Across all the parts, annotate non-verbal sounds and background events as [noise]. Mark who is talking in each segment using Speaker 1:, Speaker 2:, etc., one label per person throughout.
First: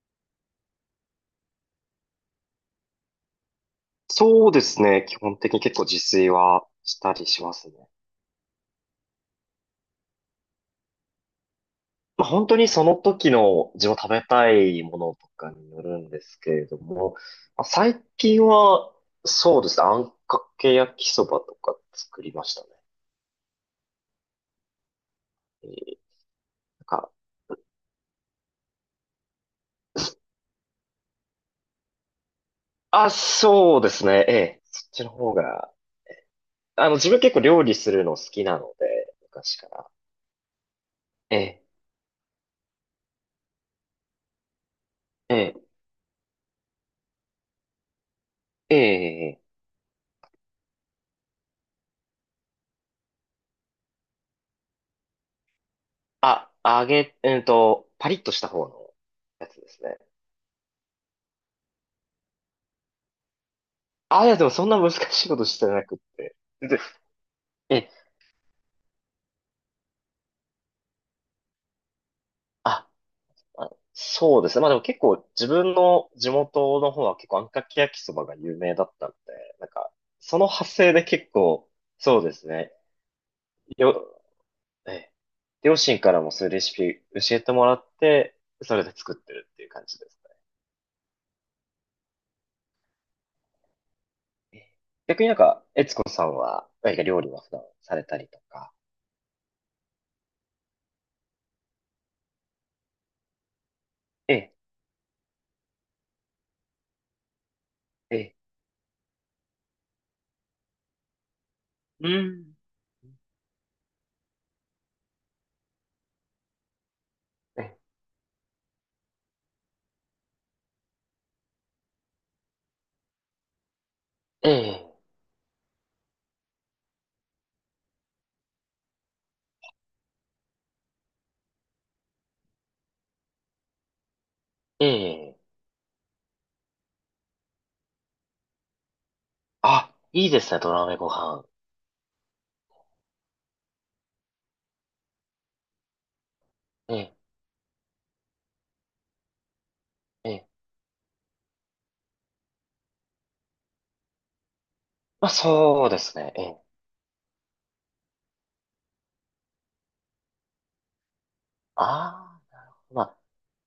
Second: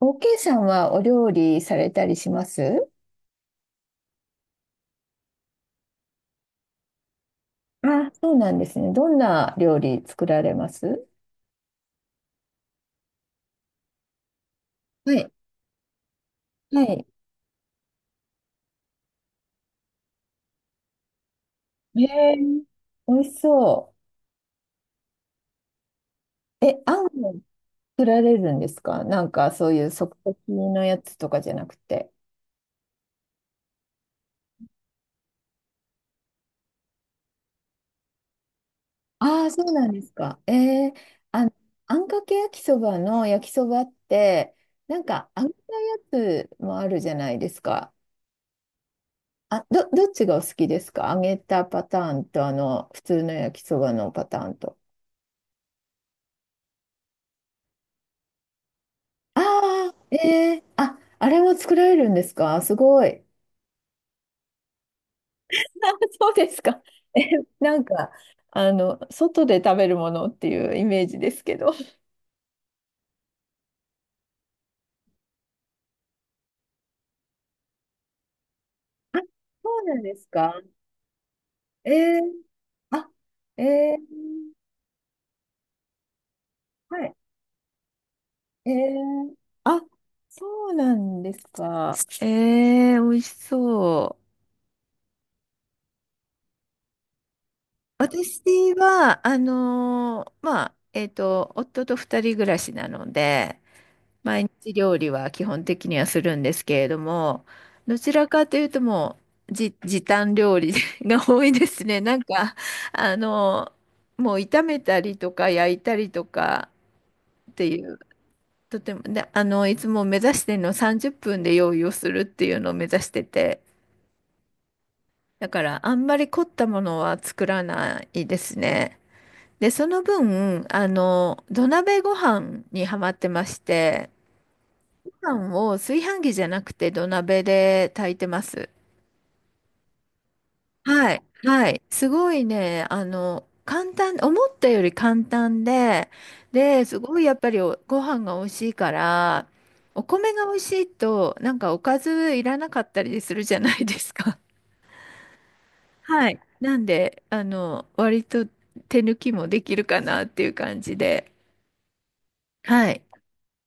Speaker 1: OK さんはお料理されたりします？
Speaker 2: そうですね。基本的に結構自炊はしたりしますね。
Speaker 1: あ、そうなんですね。どんな料理作られます？
Speaker 2: まあ、本当にその時の自分食べたいも
Speaker 1: は
Speaker 2: のと
Speaker 1: い。
Speaker 2: かによるんですけれど
Speaker 1: はい。
Speaker 2: も、まあ、最近はそうですね。あんかけ焼きそばとか作り
Speaker 1: え
Speaker 2: まし
Speaker 1: ー、
Speaker 2: たね。
Speaker 1: 美味しそ
Speaker 2: えー
Speaker 1: う。え、
Speaker 2: なん
Speaker 1: あん
Speaker 2: か、
Speaker 1: を作られるんですか？なんかそういう即席のやつとかじゃなくて。
Speaker 2: あ、そうですね。ええ、そっちの方が、自分結構料理するの好きなので、
Speaker 1: ああ、
Speaker 2: 昔
Speaker 1: そ
Speaker 2: か
Speaker 1: うな
Speaker 2: ら。
Speaker 1: んですか。
Speaker 2: え
Speaker 1: あ、
Speaker 2: え、
Speaker 1: あんかけ焼きそばの焼きそばって、なんか
Speaker 2: え
Speaker 1: 揚げ
Speaker 2: え、
Speaker 1: たやつもあるじゃないですか。
Speaker 2: ええ、ええ、
Speaker 1: あ、どっちがお好きですか？揚げたパターンと、普通の焼きそばのパターンと。
Speaker 2: あ、揚げ、えっと、パリッとした方の
Speaker 1: あ
Speaker 2: やつですね。
Speaker 1: あ、あ、あれも作られるんですか？すごい。
Speaker 2: あ、いや、でもそんな難しいことし
Speaker 1: [laughs] あ、
Speaker 2: てなくっ
Speaker 1: そう
Speaker 2: て。
Speaker 1: です
Speaker 2: で、
Speaker 1: か。[laughs] え、なん
Speaker 2: え、
Speaker 1: か、外で食べるものっていうイメージですけど。あ、
Speaker 2: あ、あ、そうですね。まあでも結構自分の地元の方は結構あんかけ焼きそばが有名だったんで、な
Speaker 1: そ
Speaker 2: ん
Speaker 1: う
Speaker 2: か、
Speaker 1: なんです
Speaker 2: その
Speaker 1: か？
Speaker 2: 派生で結構、
Speaker 1: えー、
Speaker 2: そうですね。
Speaker 1: あ、え
Speaker 2: よ、
Speaker 1: ー、
Speaker 2: え、両親からもそういうレシピ
Speaker 1: はい。
Speaker 2: 教えてもらって、
Speaker 1: え
Speaker 2: それで作って
Speaker 1: ー、
Speaker 2: るっていう
Speaker 1: あ、
Speaker 2: 感じです
Speaker 1: そうなんですか。えー、美味しそう。
Speaker 2: ね。逆になんか、悦子さんは、何か料理は普段されたりとか？
Speaker 1: 私は、まあ、夫と二人暮らしなので、
Speaker 2: え
Speaker 1: 毎
Speaker 2: え、
Speaker 1: 日料理は基本的にはするんですけれども、どち
Speaker 2: え
Speaker 1: ら
Speaker 2: え、
Speaker 1: かというともう、じ、時短料理 [laughs] が多いですね。[laughs]
Speaker 2: う
Speaker 1: なんか、
Speaker 2: ん。
Speaker 1: あの、もう炒めたりとか焼いたりとかって
Speaker 2: え、
Speaker 1: いう、とても、で、いつも目指してるの30分で用意をするっていうのを目指してて、
Speaker 2: え、
Speaker 1: だからあんまり凝ったものは作らないですね。で、その分、土鍋ご飯にハマってまして、
Speaker 2: え
Speaker 1: ご
Speaker 2: え、ええ、
Speaker 1: 飯を炊飯器じゃなくて土鍋で炊いてます。
Speaker 2: あ、いいですね、土鍋ご
Speaker 1: はい。
Speaker 2: 飯。
Speaker 1: はい。すごいね、簡単、思ったより簡単で、で、
Speaker 2: え
Speaker 1: す
Speaker 2: え、
Speaker 1: ごいやっぱりおご飯が美味しいから、お
Speaker 2: え
Speaker 1: 米が
Speaker 2: え。
Speaker 1: 美味しいと、なんかおかずいらなかったりするじゃないですか。
Speaker 2: まあ、そうで
Speaker 1: [laughs]
Speaker 2: す
Speaker 1: は
Speaker 2: ね。
Speaker 1: い。
Speaker 2: ええ。
Speaker 1: なんで、割と手抜きもできるかなっていう感じで。
Speaker 2: ああ、
Speaker 1: は
Speaker 2: ま
Speaker 1: い。
Speaker 2: あ、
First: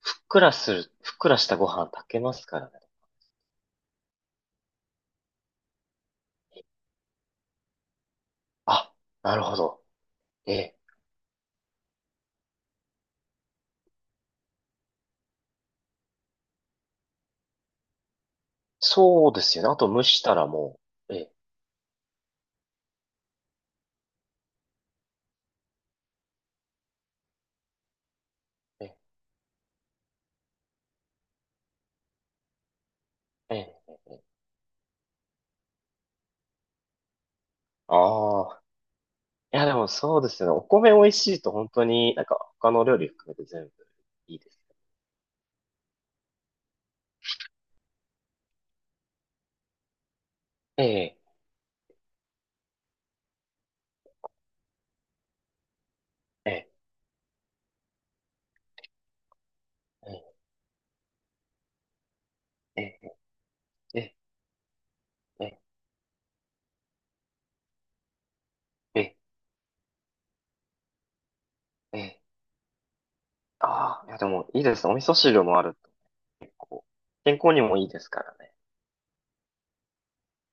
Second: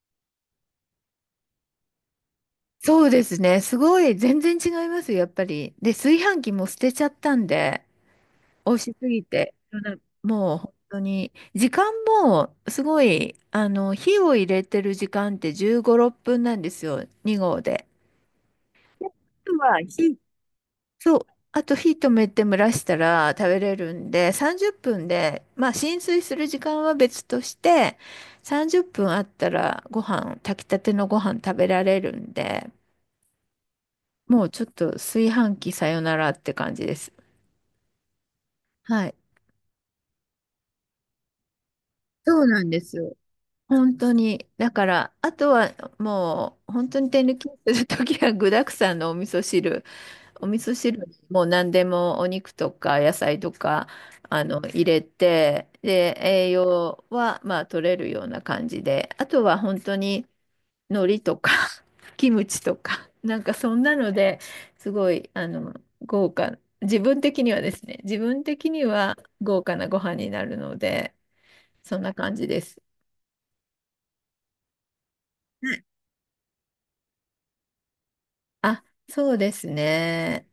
Speaker 2: ふっくらしたご飯炊けますからね。
Speaker 1: そうですね。すごい、全然違いますよ、やっぱり。で、炊飯器も捨てちゃったんで。美味
Speaker 2: あ、
Speaker 1: しすぎ
Speaker 2: なる
Speaker 1: て、
Speaker 2: ほど。え
Speaker 1: もう本
Speaker 2: え。
Speaker 1: 当に、時間もすごい、火を入れてる時間って15、6分なんですよ、2合で。であ
Speaker 2: そうです
Speaker 1: と
Speaker 2: よね。あ
Speaker 1: は
Speaker 2: と蒸
Speaker 1: 火、
Speaker 2: したらもう、
Speaker 1: そう、
Speaker 2: ええ、
Speaker 1: あと火止めて蒸らしたら食べれるんで、30分で、まあ浸水する時間は別として、30
Speaker 2: ええ、
Speaker 1: 分あったら炊きたてのご飯食べられるんで、
Speaker 2: ええ。
Speaker 1: もうちょっと炊飯器さよならって感じです。
Speaker 2: ああ。
Speaker 1: はい。
Speaker 2: いや、でもそうですよね。お米美味しいと本当になんか
Speaker 1: そうなん
Speaker 2: 他
Speaker 1: で
Speaker 2: の
Speaker 1: す
Speaker 2: 料理
Speaker 1: よ。
Speaker 2: 含めて全部
Speaker 1: 本当
Speaker 2: いい
Speaker 1: に。
Speaker 2: です
Speaker 1: だ
Speaker 2: ね。
Speaker 1: から、あとはもう、本当に手抜きするときは具沢山のお味噌汁。[laughs] お味噌
Speaker 2: え
Speaker 1: 汁
Speaker 2: え、
Speaker 1: にもう何でもお肉とか野菜とか、入れて、で、
Speaker 2: え
Speaker 1: 栄
Speaker 2: え、
Speaker 1: 養は、まあ、取れるような感じで。あとは本当に、
Speaker 2: え
Speaker 1: 海苔とか [laughs]、キムチと
Speaker 2: え、え
Speaker 1: か、
Speaker 2: え、
Speaker 1: なんかそんな
Speaker 2: え
Speaker 1: の
Speaker 2: え、
Speaker 1: ですごい、豪華。自分的にはですね、自分的に
Speaker 2: ええ、
Speaker 1: は豪華なご飯になるので、そ
Speaker 2: え
Speaker 1: んな
Speaker 2: え。
Speaker 1: 感じです。
Speaker 2: ああ、いや、でもいいですね。お味噌汁もあると結構、健康にもいいですからね。
Speaker 1: あ、そうですね。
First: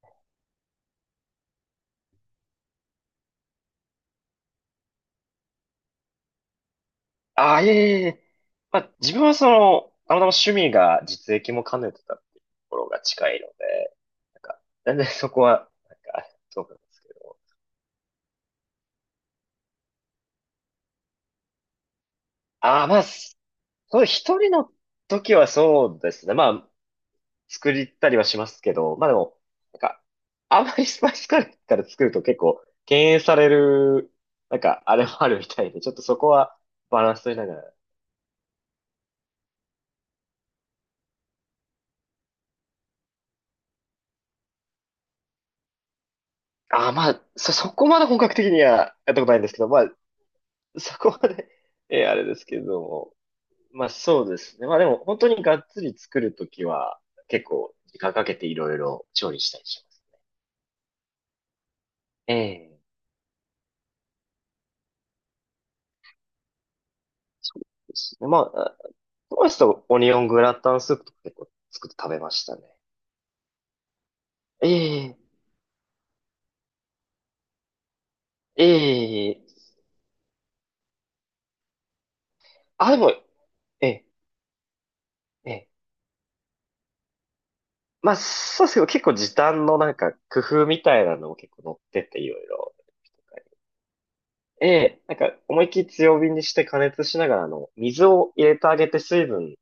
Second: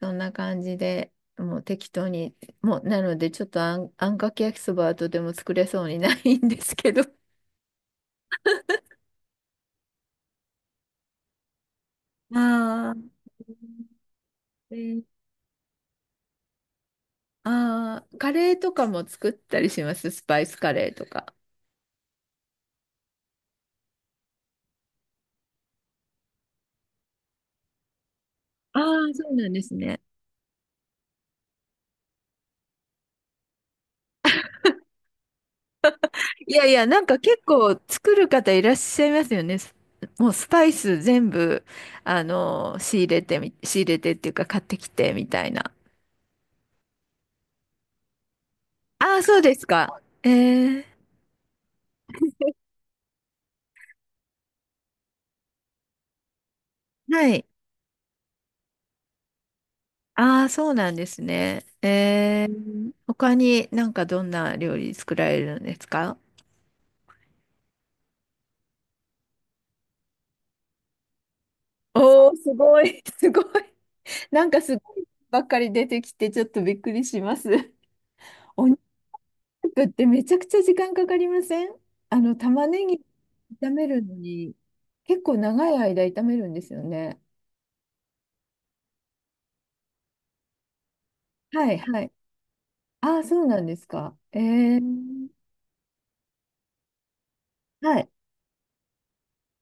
Speaker 1: そんな感じで、もう適当に、もう、なので、ちょっとあんかけ焼きそばはとても作れそうにないんですけど。
Speaker 2: ああ、いえいえいえ。まあ、自分はその、たまたま趣味が実益も兼ねてたっ
Speaker 1: [laughs]
Speaker 2: ていうところ
Speaker 1: あ
Speaker 2: が
Speaker 1: ー、
Speaker 2: 近いので、なんか、全然そこは、なんか、あれそうなんですけど。
Speaker 1: ああ、カレーとかも作ったりします。スパイスカレーとか。
Speaker 2: ああ、まあ、そう、一人の時はそうですね。まあ、作りたりはしますけ
Speaker 1: ああ、
Speaker 2: ど、まあで
Speaker 1: そう
Speaker 2: も、
Speaker 1: なんです
Speaker 2: なん
Speaker 1: ね。
Speaker 2: か、あんまりスパイスカレーから作ると結構、敬遠される、なんか、あれもあるみたいで、ちょっとそこ
Speaker 1: い
Speaker 2: は
Speaker 1: やいや、な
Speaker 2: バ
Speaker 1: ん
Speaker 2: ラン
Speaker 1: か
Speaker 2: ス取
Speaker 1: 結
Speaker 2: りながら。
Speaker 1: 構作る方いらっしゃいますよね。すもうスパイス全部、あの、仕入れてっていうか買ってきてみたいな。
Speaker 2: ああ、まあ、そこまで本格的にはや
Speaker 1: あ
Speaker 2: ったこ
Speaker 1: あ、
Speaker 2: とな
Speaker 1: そ
Speaker 2: い
Speaker 1: う
Speaker 2: んです
Speaker 1: で
Speaker 2: け
Speaker 1: す
Speaker 2: ど、まあ、
Speaker 1: か。え
Speaker 2: [laughs] そ
Speaker 1: え、
Speaker 2: こまであれですけども。まあそうですね。まあでも本当にがっつり作るときは
Speaker 1: は
Speaker 2: 結
Speaker 1: い。
Speaker 2: 構時間かけていろいろ調理したりします。
Speaker 1: ああ、そうなんですね。
Speaker 2: ええ。
Speaker 1: 他になんかどんな料理作られるんですか？
Speaker 2: そうですね。まあ、トマスとオニオングラタンスープとか結構作って食べま
Speaker 1: おお、
Speaker 2: し
Speaker 1: す
Speaker 2: たね。
Speaker 1: ごい、[laughs] すごい。なんか
Speaker 2: え
Speaker 1: すごい
Speaker 2: え、
Speaker 1: ばっかり出てきて、ちょっとびっくりします。[laughs]
Speaker 2: え
Speaker 1: お肉
Speaker 2: え、
Speaker 1: ってめちゃくちゃ時間かかりません？玉ね
Speaker 2: あ、で
Speaker 1: ぎ
Speaker 2: も、
Speaker 1: 炒
Speaker 2: え
Speaker 1: める
Speaker 2: え、
Speaker 1: のに、結構
Speaker 2: え
Speaker 1: 長
Speaker 2: え。
Speaker 1: い間炒めるんですよね。
Speaker 2: まあそうですけど結構時短のなんか工夫みたいなのも結
Speaker 1: はい、
Speaker 2: 構
Speaker 1: は
Speaker 2: 載って
Speaker 1: い。
Speaker 2: ていろいろ。
Speaker 1: ああ、そうなんですか。
Speaker 2: ええ、なんか思いっきり強火にして加熱しながら
Speaker 1: は
Speaker 2: 水
Speaker 1: い、
Speaker 2: を入れてあげて水分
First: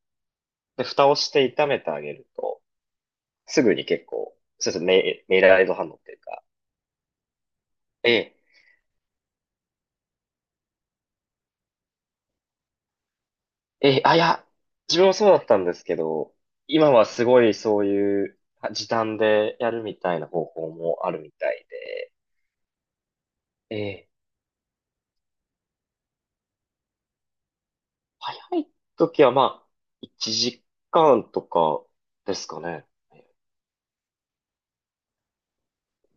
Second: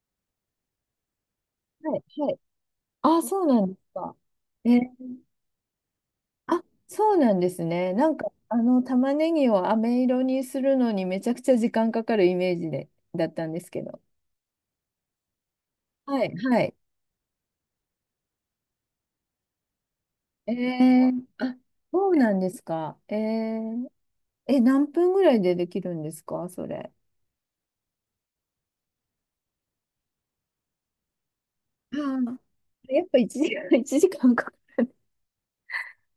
Speaker 2: で、蓋をして炒めて
Speaker 1: は
Speaker 2: あ
Speaker 1: い、
Speaker 2: げる
Speaker 1: はい。
Speaker 2: と、
Speaker 1: ああ、そうな
Speaker 2: す
Speaker 1: ん
Speaker 2: ぐ
Speaker 1: です
Speaker 2: に結
Speaker 1: か。
Speaker 2: 構、
Speaker 1: え
Speaker 2: そうです
Speaker 1: ー
Speaker 2: ね、メイラード反応っていうか、
Speaker 1: あ、そうなんですね。な
Speaker 2: え
Speaker 1: んか、
Speaker 2: え、
Speaker 1: 玉ねぎを飴色にするのにめちゃくちゃ時間かかるイメージで、だったんですけ
Speaker 2: え
Speaker 1: ど。
Speaker 2: え、あ、いや、自分もそうだったんですけ
Speaker 1: は
Speaker 2: ど、
Speaker 1: い、はい。
Speaker 2: 今はすごいそういう時短でやるみたいな方法もあるみた
Speaker 1: あ、
Speaker 2: い
Speaker 1: そ
Speaker 2: で、
Speaker 1: うなんですか。え
Speaker 2: え
Speaker 1: ー、
Speaker 2: え、
Speaker 1: え、何分ぐらいでできるんですか、それ。
Speaker 2: 早い時はまあ、1時間とか
Speaker 1: あ
Speaker 2: で
Speaker 1: ー、
Speaker 2: すかね。
Speaker 1: [laughs] やっぱ1時間、[laughs] 1時間かんかか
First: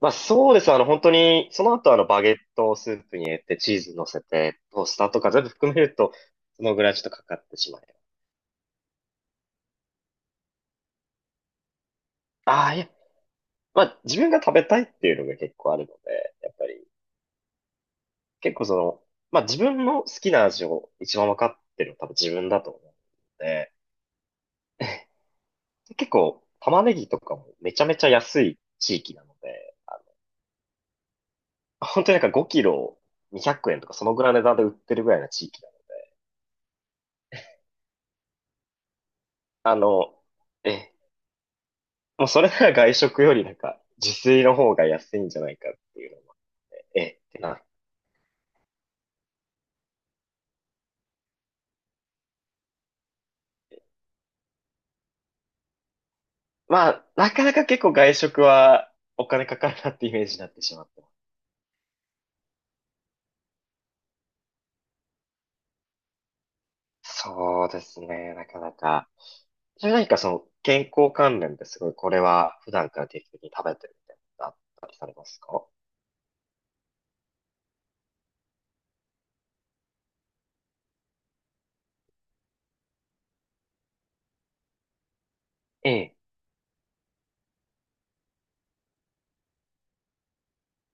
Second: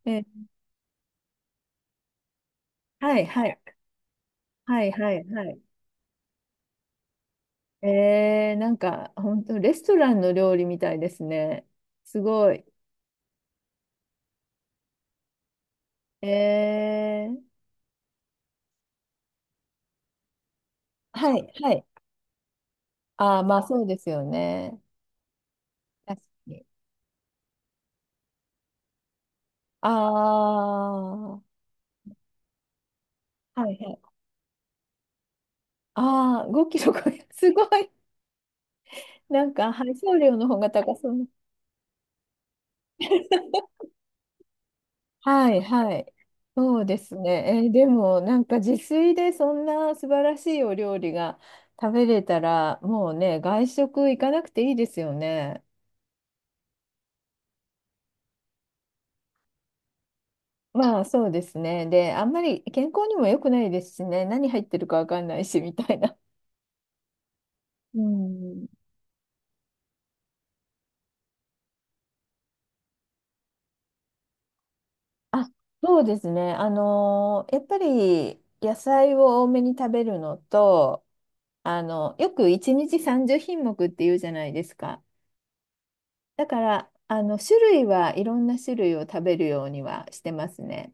Speaker 2: ま
Speaker 1: る。
Speaker 2: あそうです。本当に、その後バゲットをスープ
Speaker 1: は
Speaker 2: に
Speaker 1: い、
Speaker 2: 入れ
Speaker 1: は
Speaker 2: て
Speaker 1: い、
Speaker 2: チーズ乗せて、ト
Speaker 1: は
Speaker 2: ー
Speaker 1: い、
Speaker 2: スター
Speaker 1: は
Speaker 2: と
Speaker 1: い、
Speaker 2: か全
Speaker 1: は
Speaker 2: 部
Speaker 1: い。
Speaker 2: 含めると、そのぐらいちょっとかかってしまいます。
Speaker 1: えー、なんか、本当レストランの料理みたいですね。すごい。
Speaker 2: ああ、いや、まあ、自分が食べたいっていうのが結構あるの
Speaker 1: え
Speaker 2: で、やっぱり、
Speaker 1: ー、
Speaker 2: 結構まあ自分の好きな味を一番
Speaker 1: は
Speaker 2: 分か
Speaker 1: い、
Speaker 2: っ
Speaker 1: は
Speaker 2: て
Speaker 1: い。
Speaker 2: るのは多分自分だと思うの
Speaker 1: ああ、まあ
Speaker 2: で、
Speaker 1: そうですよね。
Speaker 2: [laughs] 結
Speaker 1: 確か
Speaker 2: 構
Speaker 1: に。
Speaker 2: 玉ねぎとかもめちゃめちゃ安い地域なので、
Speaker 1: ああ、は
Speaker 2: 本当になんか5キロ200
Speaker 1: いは
Speaker 2: 円とか
Speaker 1: い。
Speaker 2: そのぐらいの値段で売ってるぐらいな地域なので。
Speaker 1: ああ、5キロ50すごい。[laughs] なんか
Speaker 2: あ
Speaker 1: 配送
Speaker 2: の、
Speaker 1: 料の方が
Speaker 2: え、
Speaker 1: 高そう。
Speaker 2: もうそれなら外食よりなんか
Speaker 1: [laughs]
Speaker 2: 自炊の方が安いんじゃな
Speaker 1: は
Speaker 2: い
Speaker 1: い
Speaker 2: かっ
Speaker 1: は
Speaker 2: ていう
Speaker 1: い。
Speaker 2: のも、
Speaker 1: そうです
Speaker 2: って
Speaker 1: ね。
Speaker 2: な。
Speaker 1: でもなんか自炊でそんな素晴らしいお料理が食べれたらもうね、外食行かなくていいですよね。
Speaker 2: まあ、なかなか結構外食はお金かかるなってイメージになってしまっ
Speaker 1: まあ
Speaker 2: て。
Speaker 1: そうですね。で、あんまり健康にも良くないですしね。何入ってるかわかんないしみたいな。
Speaker 2: そうで
Speaker 1: う
Speaker 2: すね、なか
Speaker 1: ん。
Speaker 2: なか。それ何かその健康関連ですごい、これは普段から定期的に食べてるみたいなのあったりされます
Speaker 1: あ、
Speaker 2: か？
Speaker 1: そうですね。やっぱり野菜を多めに食べるのと、よく1日30品目っていうじゃないですか。
Speaker 2: ええ、
Speaker 1: だから、種類はいろんな種類を食べるようにはしてますね。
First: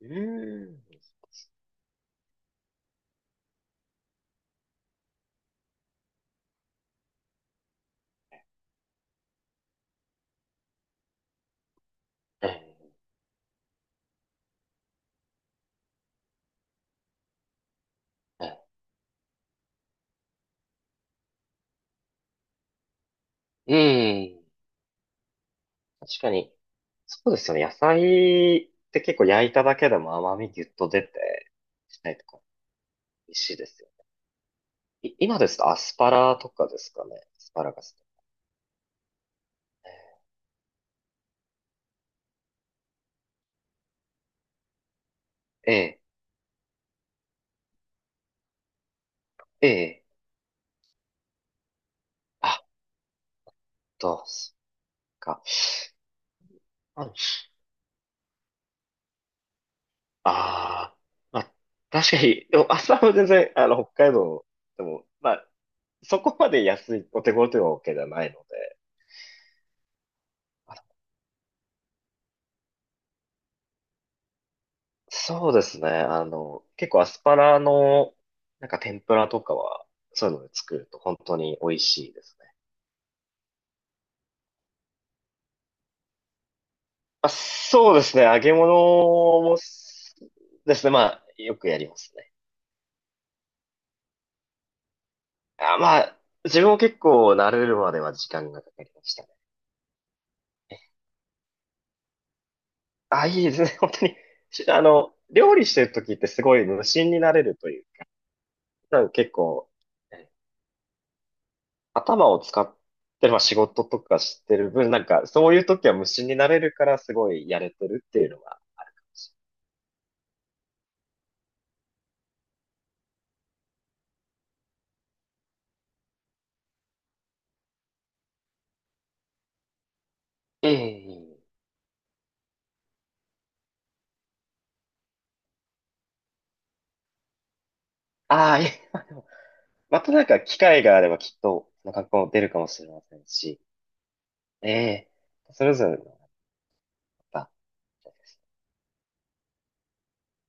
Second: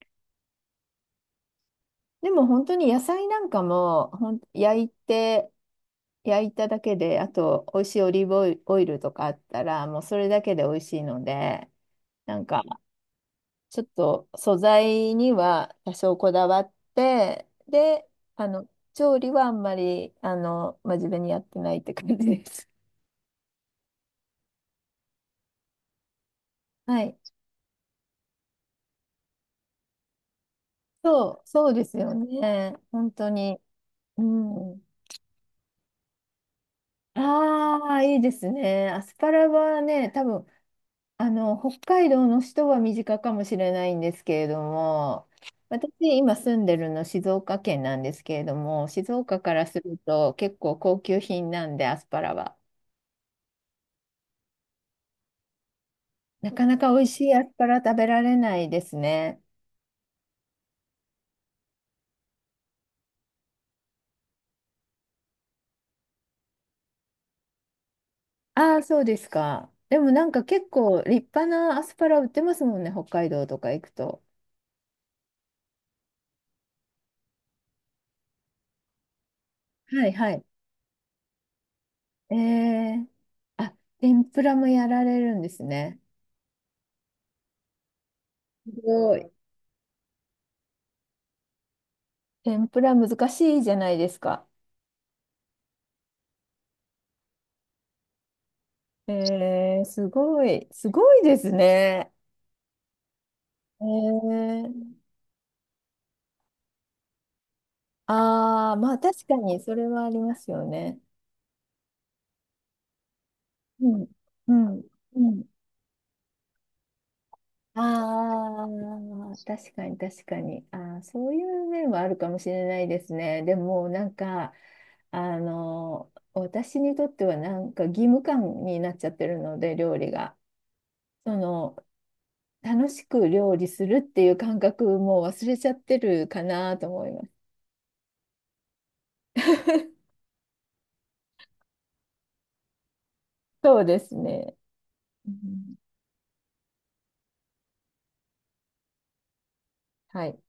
Speaker 2: うーん。
Speaker 1: でも本当に野菜なんかも、焼いただけで、あと、美味しいオリーブオイルとかあったら、もうそれだけで美味しいので、なんか、
Speaker 2: え
Speaker 1: ちょっと素材には多少こだわって、で、あ
Speaker 2: え、
Speaker 1: の、調理はあんまり、真面目にやってないって感じです。
Speaker 2: ええ、確かに、
Speaker 1: [laughs] はい。
Speaker 2: そうですよね。野菜って結構焼いただけでも甘みぎゅっと出
Speaker 1: そう、
Speaker 2: て、
Speaker 1: そうです
Speaker 2: し
Speaker 1: よ
Speaker 2: ないとか、
Speaker 1: ね。本当
Speaker 2: 美味しい
Speaker 1: に。
Speaker 2: ですよ。
Speaker 1: うん。
Speaker 2: 今ですとアスパラとかですかね。アスパラ
Speaker 1: あ
Speaker 2: ガス。
Speaker 1: あ、いいですね。アスパラはね、多分、北海道の人は身近かもしれないんですけれども、
Speaker 2: え
Speaker 1: 私、
Speaker 2: え、
Speaker 1: 今住んでるの静岡県なんですけれども、静岡から
Speaker 2: え
Speaker 1: する
Speaker 2: え、
Speaker 1: と結構高級品なんで、アスパラは。
Speaker 2: あ、どうすか。
Speaker 1: なかなか美味し
Speaker 2: あ
Speaker 1: いアスパラ食べられないですね。
Speaker 2: ああ、まあ、確かに、でも朝は全然、北海道でも、まあ、そこまで安い、お手頃というわけではないの
Speaker 1: あ
Speaker 2: で、
Speaker 1: あ、そうですか。でもなんか結
Speaker 2: あ
Speaker 1: 構立派なアスパラ売ってますもんね、北海道とか行くと。
Speaker 2: そうですね、結構アスパラの、なんか天ぷらとかは、
Speaker 1: はい
Speaker 2: そう
Speaker 1: は
Speaker 2: いうの
Speaker 1: い。
Speaker 2: で作ると本当に美味しいで
Speaker 1: え
Speaker 2: すね。
Speaker 1: ー、あ、天ぷらもやられるんですね。
Speaker 2: まあ、そうですね、揚げ物
Speaker 1: すごい。
Speaker 2: もす、ですね、まあ、よくやりますね。
Speaker 1: 天ぷら難しいじゃないですか。
Speaker 2: あ、まあ、自分も結構慣れるまでは時間がかかりましたね。
Speaker 1: えー、すごい。すごいですね。
Speaker 2: あ、いいですね。[laughs]
Speaker 1: え
Speaker 2: 本当に。し
Speaker 1: ー、
Speaker 2: あの、料理してる時ってすごい無心になれるというか、
Speaker 1: ああ、まあ
Speaker 2: なんか
Speaker 1: 確
Speaker 2: 結
Speaker 1: かに
Speaker 2: 構、
Speaker 1: それはあり
Speaker 2: え
Speaker 1: ますよね。
Speaker 2: 頭を使ってる、まあ仕事
Speaker 1: う
Speaker 2: と
Speaker 1: ん。
Speaker 2: かし
Speaker 1: う
Speaker 2: てる
Speaker 1: ん。
Speaker 2: 分、なん
Speaker 1: う
Speaker 2: か
Speaker 1: ん。
Speaker 2: そういう時は無心になれるからすごいやれてるっていうのが
Speaker 1: ああ、確かに確かに。ああ、そういう面はあるかもしれないですね。でも、なんか、私にとってはなんか義務感になっちゃってるので、料理が。
Speaker 2: え
Speaker 1: そ
Speaker 2: え。
Speaker 1: の、楽しく料理するっていう感覚もう忘れちゃってるかなと思います。
Speaker 2: ああ、いえ、[laughs] まあでもま
Speaker 1: [laughs]
Speaker 2: たなんか機会があればきっと、その格好も出るかもしれませんし、
Speaker 1: そうですね。
Speaker 2: ええ、
Speaker 1: う
Speaker 2: そ
Speaker 1: ん。
Speaker 2: れぞれのまた
Speaker 1: はい。